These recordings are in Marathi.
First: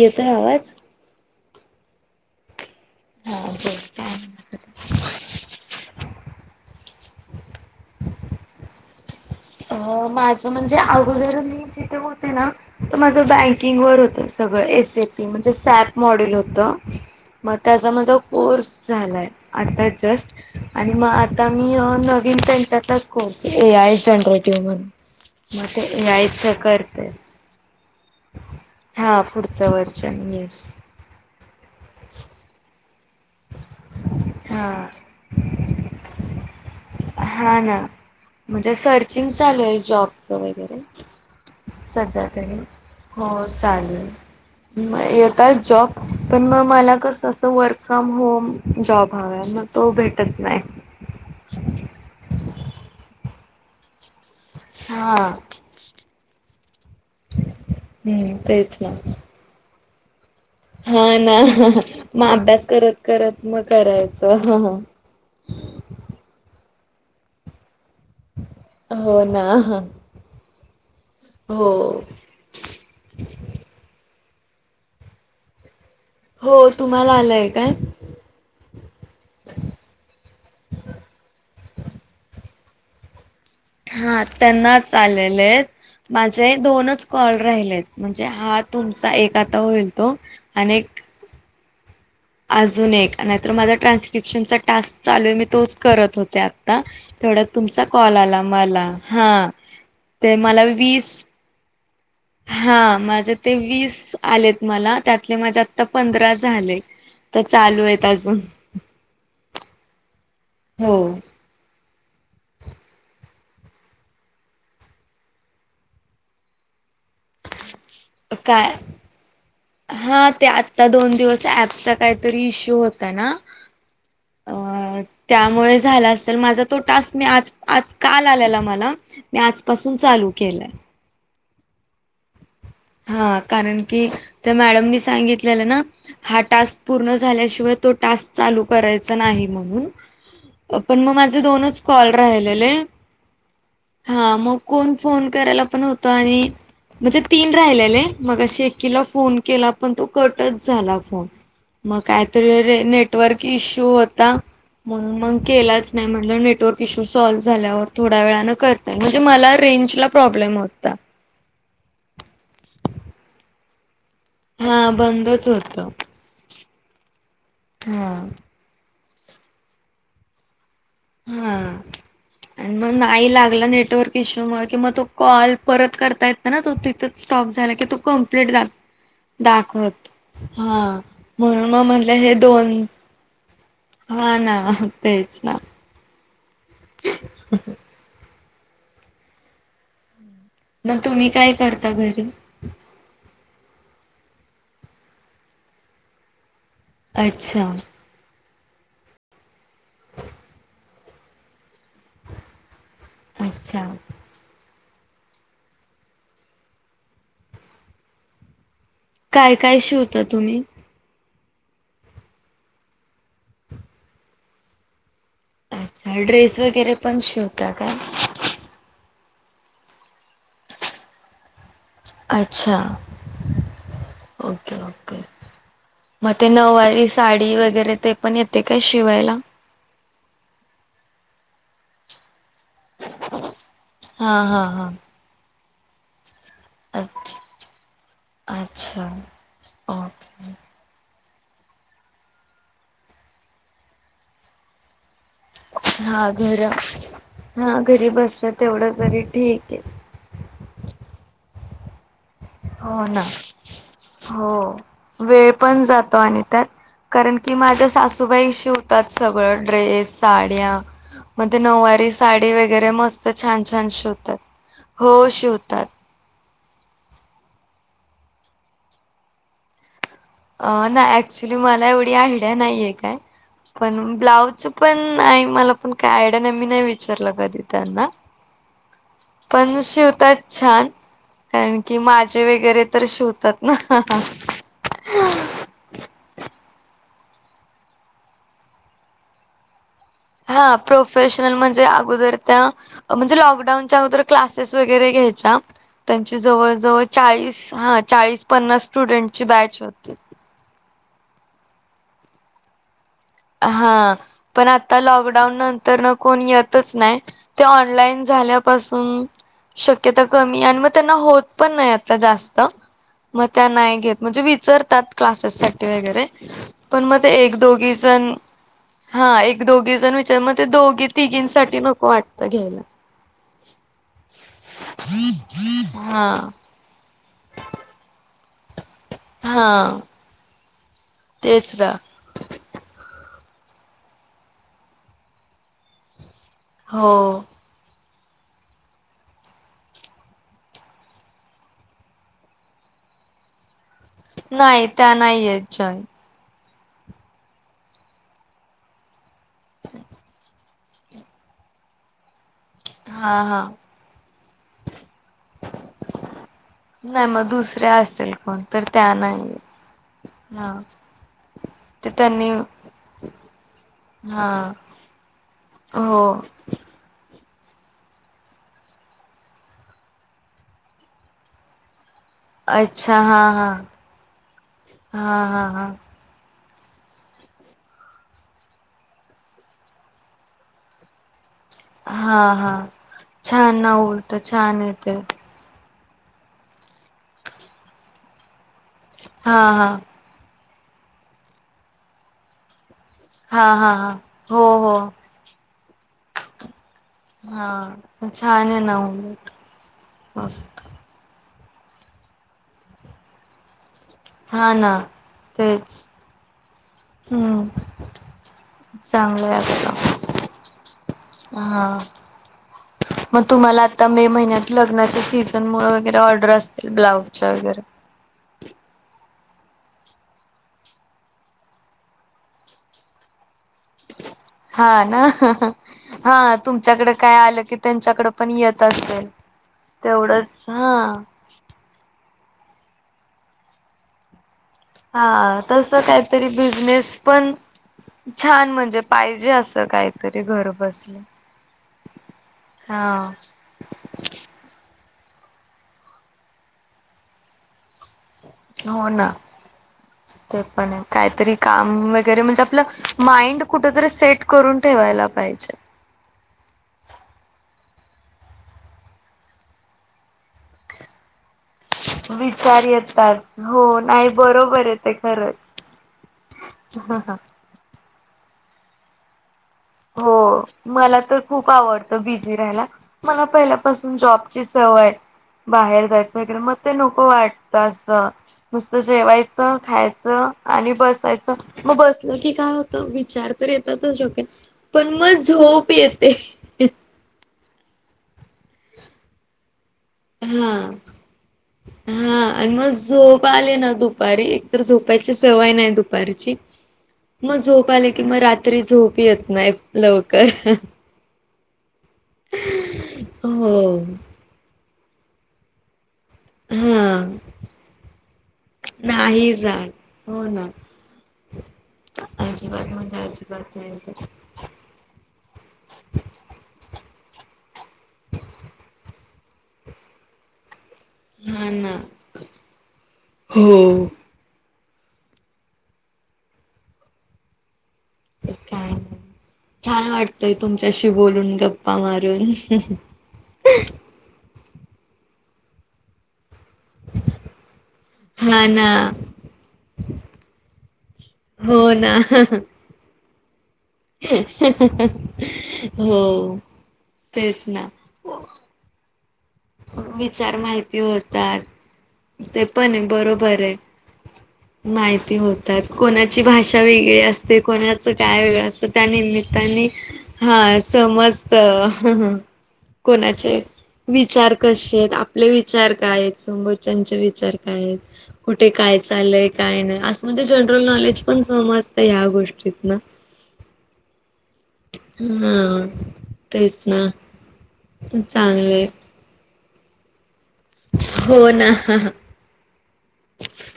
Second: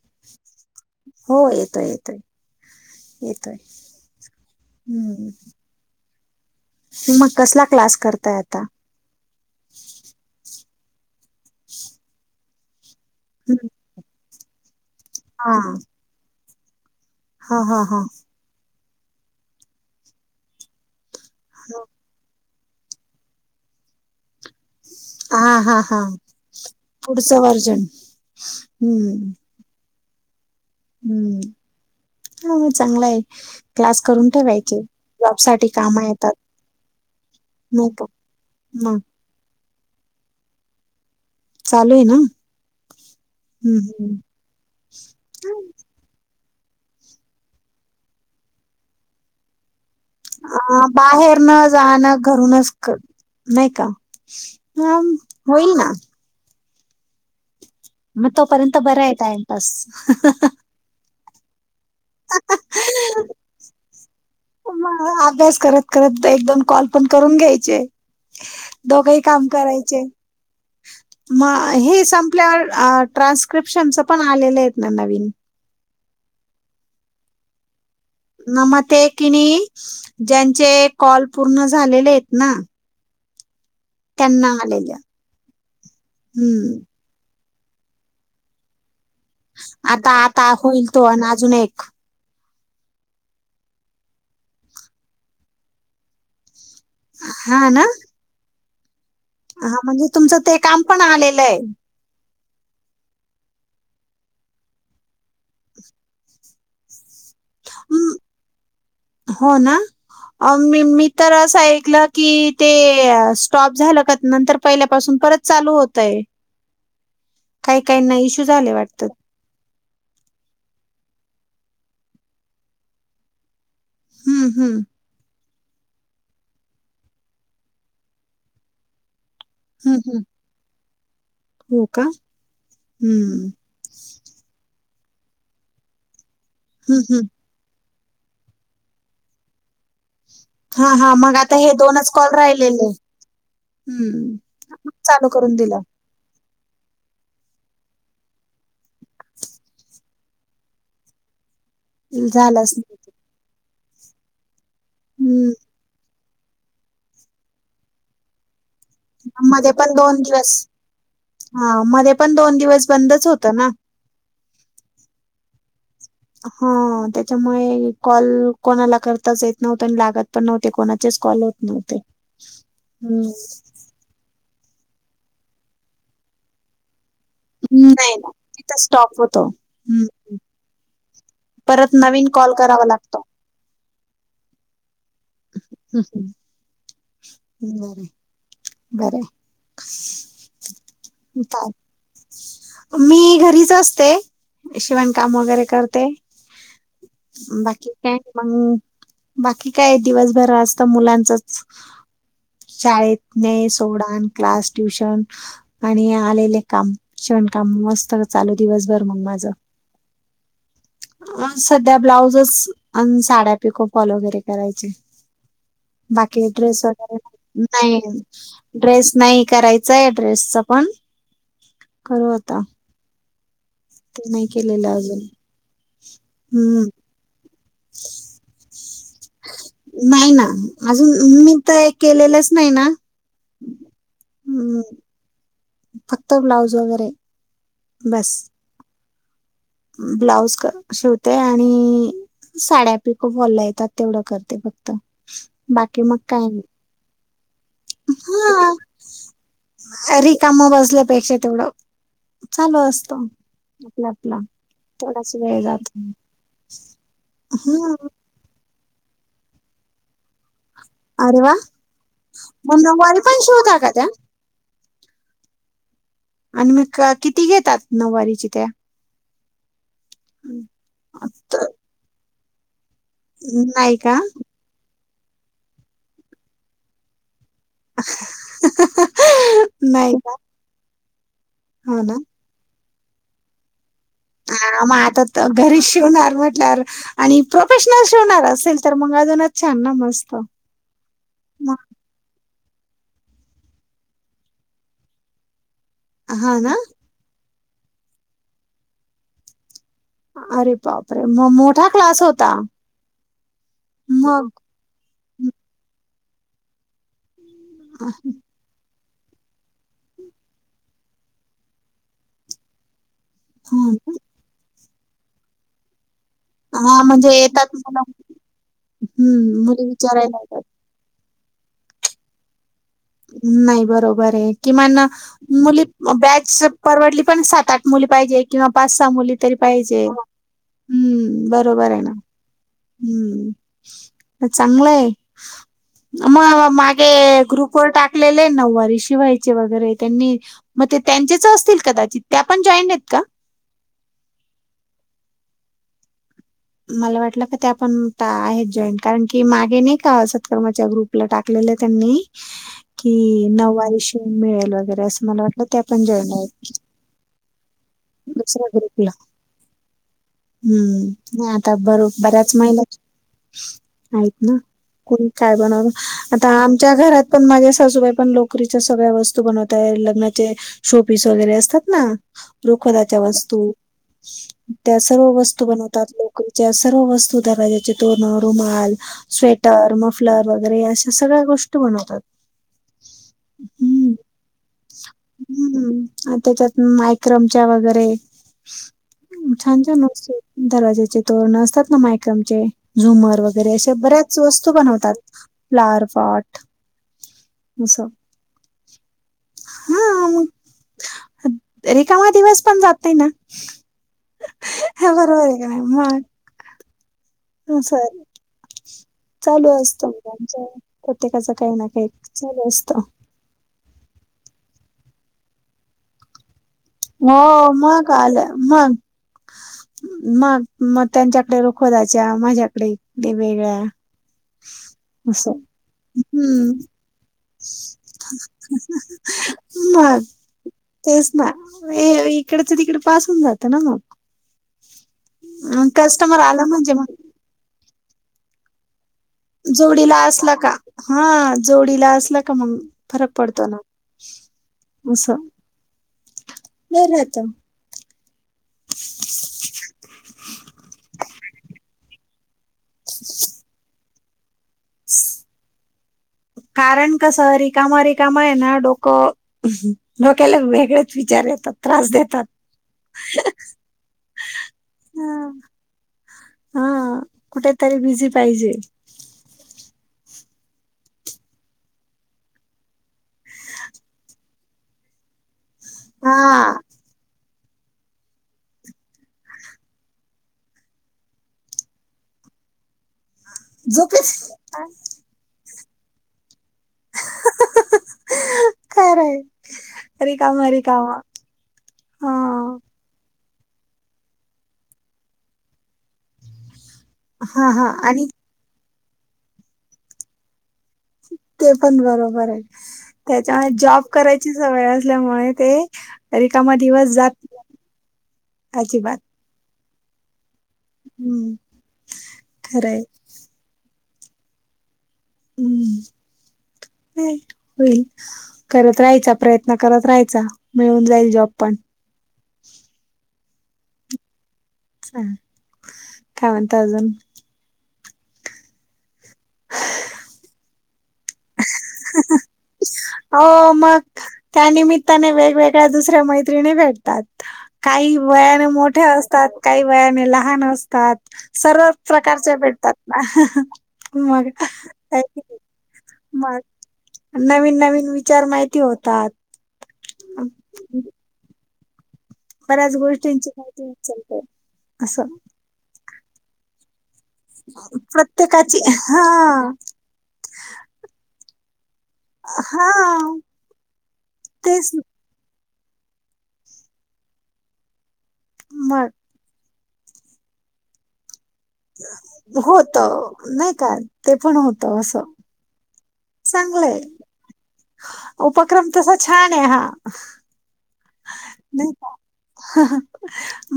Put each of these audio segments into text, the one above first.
येतोय आवाज? हो येतोय येतोय. हा येतोय बोल काय म्हणत होती? हम्म म कसला क्लास करताय आता? अ माझं म्हणजे अगोदर मी जिथे होते ना त माझं हम्म. बँकिंग वर होत सगळं एस ए पी म्हणजे हा सॅप मॉडल होतं. म हा हा त्याचा हा माझा कोर्स झालाय, आता जस्ट आणि म आता मी नवीन त्यांच्यातच कोर्स ए आय जनरेट हा [unintelligible] हा ते हा ए आयचं करते. पुढचं वर्जन हा हम्म पुढचं वर्चन येस. हम्म हा मं चांगला आहे, क्लास करून हा ठेवायचे. जॉब साठी कामा येतात. हा ना नाही का म्हणजे मग सरचिंगचा जॉबचं वगैरे चालू आहे ना सध्या तरी हो चालेल हम्म म काय जॉब पण मग मला कसं असं वर्क फ्रॉम होम जॉब हवाय मग तो भेटत नाही. अं बाहेर न जाणं घरूनच नाही क हा होईल ना. मग हम्म तोपर्यंत तेच ना बराय टाइमपास. ह ह हा ना मग अभ्यास करत करत मग करायचं. हा हा मग अभ्यास करत करत एक दोन कॉल पण करून घ्यायचे, दोघही हो ना काम करायचे. म हो हे संपल्यावर ट्रान्स्क्रिप्शनचं पण आलेलं आहेत ना नवीन. हो तुम्हाला आलंय काय? ना म ते कि नही ज्यांचे कॉल पूर्ण झालेले आहेत ना हा त्यांनाच आलेले आहेत माझे हम्म दोनच कॉल राहिलेत म्हणजे हा तुमचा एक आता होईल आता तो आता आणि होईल एक तो आणि अजून एक अजून एक नाहीतर माझा ट्रान्स्क्रिप्शनचा टास्क चालू आहे मी तोच करत होते आत आ तेवढ्यात हा तुमचा ना कॉल आला मला हा म्हणजे तुमचं ते मला काम पण वीस आलेलय हा माझे ते वीस आलेत मला त्यातले माझे आता पंधरा झाले तर चालू आहेत अजून हो ना हो मी तर असं ए कल की ते स्टॉप झालं का नंतर पहिल्यापासून परत चालू होतयं काय वाटतात हा ते आत्ता दोन दिवस ॲपचा काहीतरी इश्यू होता ना हम्म हम्म होय झालं असलं माझा तो टास्क मी आज आज काल आलेला मला मी आजपासून हम्म हम्म चालू केलंय हो का हा हम्म कारण की त्या मॅडमनी सांगितलेलं ना हा टास्क हम्म पूर्ण हम्म झाल्याशिवाय तो टास्क चालू करायचा नाही म्हणून पण मग माझे दोनच कॉल राहिलेले हा हम्म मग कोण फोन चालू करून करायला पण दिलं नव्हतं आणि तीन राहिलेले मगाशी एकीला फोन केला पण तो कटच झाला फोन मग झालंच कायतरी नाही नेटवर्क इश्यू होता म्हणून मग हम्म केलाच नाही म नेटवर्क इशू सॉल्व्ह झाल्यावर थोड्या वेळान कर मधे पण दोन दिवस हा मधे पण दोन दिवस बंदच होतं ना हा बंदच होतं हो त्याच्यामुळे हा कॉल कोणाला करताच येत नव्हता आणि लागत पण नवत हा आणि मग नाय हम्म लागलं नेटवर्क इश्यू म मग तो कॉल परत करता येत ना तो तिथून स्टॉप झाला की तू नाही ना कंप्लीट दाख तिथं स्टॉप होतो दाखवत हम्म हा म्हणून मग परत म्हणलं नवीन हे कॉल दोन करावा लागतो हा ना तेच ना हम् मग तुम्ही काय करता घरी मी घर रीच असते शिवण काम वगैरे करते अच्छा बाकी काय मग बाकी काय दिवसभर असत मुलांचच. शाळेत न अच्छा सोडान क्लास ट्युशन आणि आलेले कामण काम मस्त चालू दिवसभर मग माझं काय काय शिवता तुम्ही? सध्या ब्लाउजच अन साड्या पिको फॉल वगैरे करायचे. अच्छा बाकी ड्रेस वगैरे पण शिवता काय नाही ड्रेस नाही करायचं आय ड्रेसचं पण करू आता अच्छा. ते नाही केलेलं अजून. म ते हम्म नऊवारी साडी वगैरे ते पण येते काय शिवायला. नाही ना अजून मी तर केलेलेच. हा हा हम्म हा. फक्त ब्लाउज वगैरे अच्छा बस. अच्छा ब्लाउज ओके क शिव ते आणि साड्या पिको फॉलला येतात तेवढं करते फक्त. बाकी मग हा काय घर नी. हा घरी बसलं तेवढं तरी ठीक आहे. हा रिकामं बसल्यापेक्षा तेवढं चालू हो असतो. ना हो वेळ पण जातो आणि त्यात कारण की माझ्या हा सासूबाई शिवतात सगळं ड्रेस साड्या. अरे मण वा नववारी साडी मग वगैरे नऊवारी मस्त पण छान शिवता छान का त्या शिवतात हो शिवतात. आणि मी किती घेतात नऊवारीची त्या नाही ऍक्च्युली मला एवढी आड नाहीये काय नाही का पण ब्लाउज पण नाही मला पण काय आयड नेह ममी नाही विचारलं कधी त्यांना पण नाही का शिवताात छान कारण की हो ना माझे वगैरे तर शिवतात ना. हा, मग आता घरी शिवणार म्हटल्यार आणि प्रोफेशनल श होणार असेल तर मग अजूनच छान ना मग. मस्त हा प्रोफेशनल म्हणजे अगोदर म्हणजे लॉकडाऊनच्या अगदर क्लासेस वगैरे घ्यायच्या त्यांची हा जवळ ना जवळ चाळीस हा चाळीस पन्नास स्टुडंटची बॅच होती अरे पाप रे म मोठा क्लास होता. हा मग पण आता लॉकडाऊन नंतर न कोणी येतच नाही. ते ऑनलाइन झाल्यापासून शक्यता कमी आणि मग त्यांना होत पण नाही आ जास्त. मग त्या हं. नाही घेत म्हणजे विचारतात क्लासेस साठी वगैरे पण हां, मग म्हणजे एक येतात दोघी मुलं जण हा एक हं, मुली दोघी जण विचार विचारायला मग येतात. ते दोघी तिघींसाठी नको वाटतं घ्यायला. नाही बरोबर आहे किमान मुली हा बॅच परवडली पण सात आठ मुली पाहिजे किंवा पाच सहा मुली तरी हा पाहिजे. हम्म बरोबर आहे ना. हम्म चांगलं आहे मग मागे हो ग्रुप टाक नारी शिवाय वरे त्यां मग त्यांचेच असतील कदाचित त्या पण जॉईंट आहेत का. नाही त्या नाही याच्याय. मला वाटलं का ते आपण आहेत जॉईन कारण की मागे नाही का सत्कर्म च्या ग्रुपला टाकलेलं त्यांनी कि हा हा नऊवारी श मिळेल वगैरे असं मला वाटलं त्या पण जॉईन आहेत की नाही मग दुसऱ्या असेल कोण तर त्या नाही. हा हम्म नाही आता बरो ते त्यांनी बऱ्याच महिला आहेत हा ना कोणी काय बनवलं हो आता आमच्या घरात पण माझ्या सासूबाई पण लोकरीच्या सगळ्या वस्तू बनवताय लग्नाचे शोपीस वगैरे असतात ना? रुखवताच्या अच्छा हा वस्तू हा त्या सर्व हा वस्तू हा बनवतात लोकरी सर्व वस्तू दरवाज्याचे तोरण रुमाल स्वेटर मफलर वगैरे अशा सगळ्या गोष्टी बनवतात. हा हा छान ना हम्म उलट छान येते हम्म त्याच्यात मायक्रमच्या वगैरे हा छान हा छान असतं दरवाज्याचे तोरण असतात ना मायक्रमचे झुमर हा वगैरे अशे हा हा बऱ्याच हो वस्तू हो बनवतात फ्लावर पॉट हा असं छान आहे ना हा मग मस्त रिकामा दिवस पण जातंय ना. हा बरोबर आहे का नाही तेच मग हो सर अच्छा. चालू असतं म्हणजे आमच्या प्रत्येकाच काही ना हा काही चालू असतं. मग तुम्हाला आता मे महिन्यात लग्नाच्या सीझन मुळे वगैरे ऑर्डर असतात. हो मग आलं मग मग मग त्यांच्याकडे रुखवताच्या माझ्याकडे वेगवेगळ्या हा ना असं हा हम्म तुमच्याकडे काय आलं की त्यांच्याकड पण येत असेल मग तेवढंच हा तेच ना तिकडचं तिकडंच पास हून जातं ना मग हा तसं कस्टमर काहीतरी आला म्हणजे बिझनेस मग पण छान म्हणजे पाहिजे असं जोडीला काहीतरी असला का घर बसलं हा जोडीला असला का मग फरक हा पडतो ना असं नाही रात हो ना ते पण आहे काहीतरी काम वगैरे म्हणजे आपलं माइंड कुठ तरी सेट करून ठेवायला पाहिजे कारण कसं रिकामा रिकामा आहे ना डोकं डोक्याला वेगळेच विचार येत विचार येतात हो नाही बरोबर ते खरंच हा हा कुठेतरी बिझी पाहिजे. हो मला तर खूप आवडत बिझी राहिलाय मला पाहिलंय पासून जॉब ची सवय आहे. होय बाहेर हा जायचं वैगरे मग ते नको वाटतं असं. नुसत जेवायचं खायचं आणि बसायचं मग बसलं की काय होतं विचार तर येतातच झोपेच डोकयात पण मग झोप येते. खरं आहे. हा हा आणि हां. मग झोप झोप आली ना दुपारी एक तर झोपायची सवय नाही दुपारीची मग हां, झोप हां. आली कि आणि मग रात्री झोप येत नाही लवकर ते पण बरोबर आहे त्याच्यामुळे हो. जॉब करायची सवय असल्यामुळे ते रीकामा दिवस जात हां. नाही अजिबात नाही जात. हो ना हं, अजिबात खरंय. म्हणजे अजिबात नाही हं, होईल करत राहायचा प्रयत्न करत राहायचा मिळून जाईल जॉब हा पण ना. हो. चला काय म्हणतंय अजून? ते काय नाही छान वाटतंय तुमच्याशी बोलून गप्पा मारून. हो मग त्यानमित्ताने वेगवेगळ्या दुसऱ्या मैत्रिणी मैत्रिणी भेटतात काही वयाने हा ना. मोठ्या असतात काही वयाने लहान असतात. सर्व हो ना. प्रकारचे भेटतात ना? मग हो. मग तेच नवीन ना. नवीन विचार माहिती होतात. विचार माहिती होतात. ते पण बऱ्याच हे गोष्टींची बरोबर आहे. माहिती उचलते असं माहिती होतात. कोणाची भाषा वेगळी अस ते कोणाच काय वेगळं प्रत्येकाची असतं हा त्यानिमित्तानी समजतं हा कोणाचे विचार तेच कशेत आपले विचार काय आहेत, समोरच्यानचे विचार काय आहेत? कुठे काय मग चाललंय? काय नाही. असं म्हणजे जनरल नॉलेज पण समजतं ह्या गोष्टीत होतं नाही का ते पण हो हम चांगलय. चांगलंय उपक्रम तसा छान आहे हा. हो ना नाही.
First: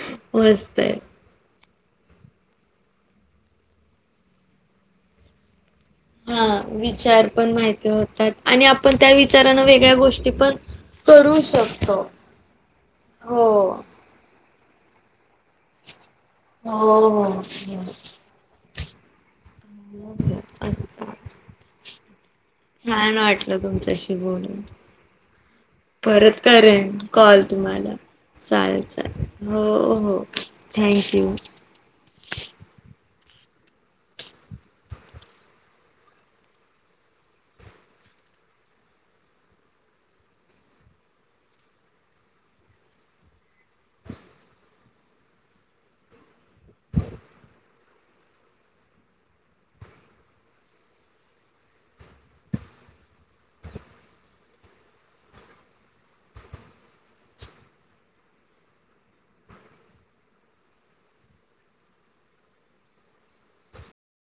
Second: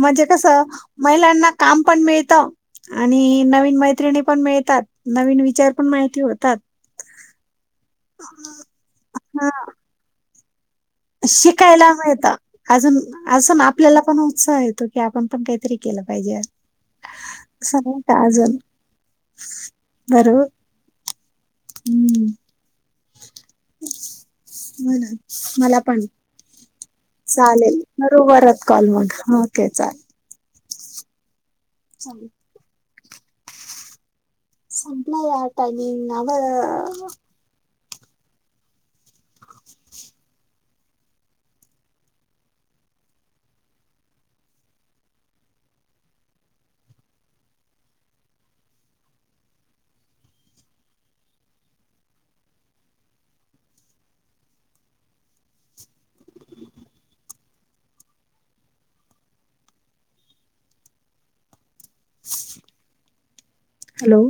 म्हणजे कसं मस्त आहे महिलांना काम पण मिळत आणि नवीन मैत्रिणी पण मिळतात. नवीन विचार पण माहिती हा होतात. विचार पण माहिती होतात आणि आपण त्या हा विचारानं वेगळ्या गोष्टी पण करू शिकायला शकतो मिळतं. अजून अजून हो. आपल्याला पण उत्साह येतो की आपण पण काहीतरी केलं पाहि हो हो हो. पाहिजेज सगळं ताज बरोबर अच्छा हम्म छान वाटलं तुमच्याशी बोलून. म्हणून मला पण परत करेन कॉल चालेल तुम्हाला करू परत चालेल कॉल मग चालेल हो ओके चालेल. हो. Thank you. [inaudible] संपलं या आटनी नाव अ हॅलो.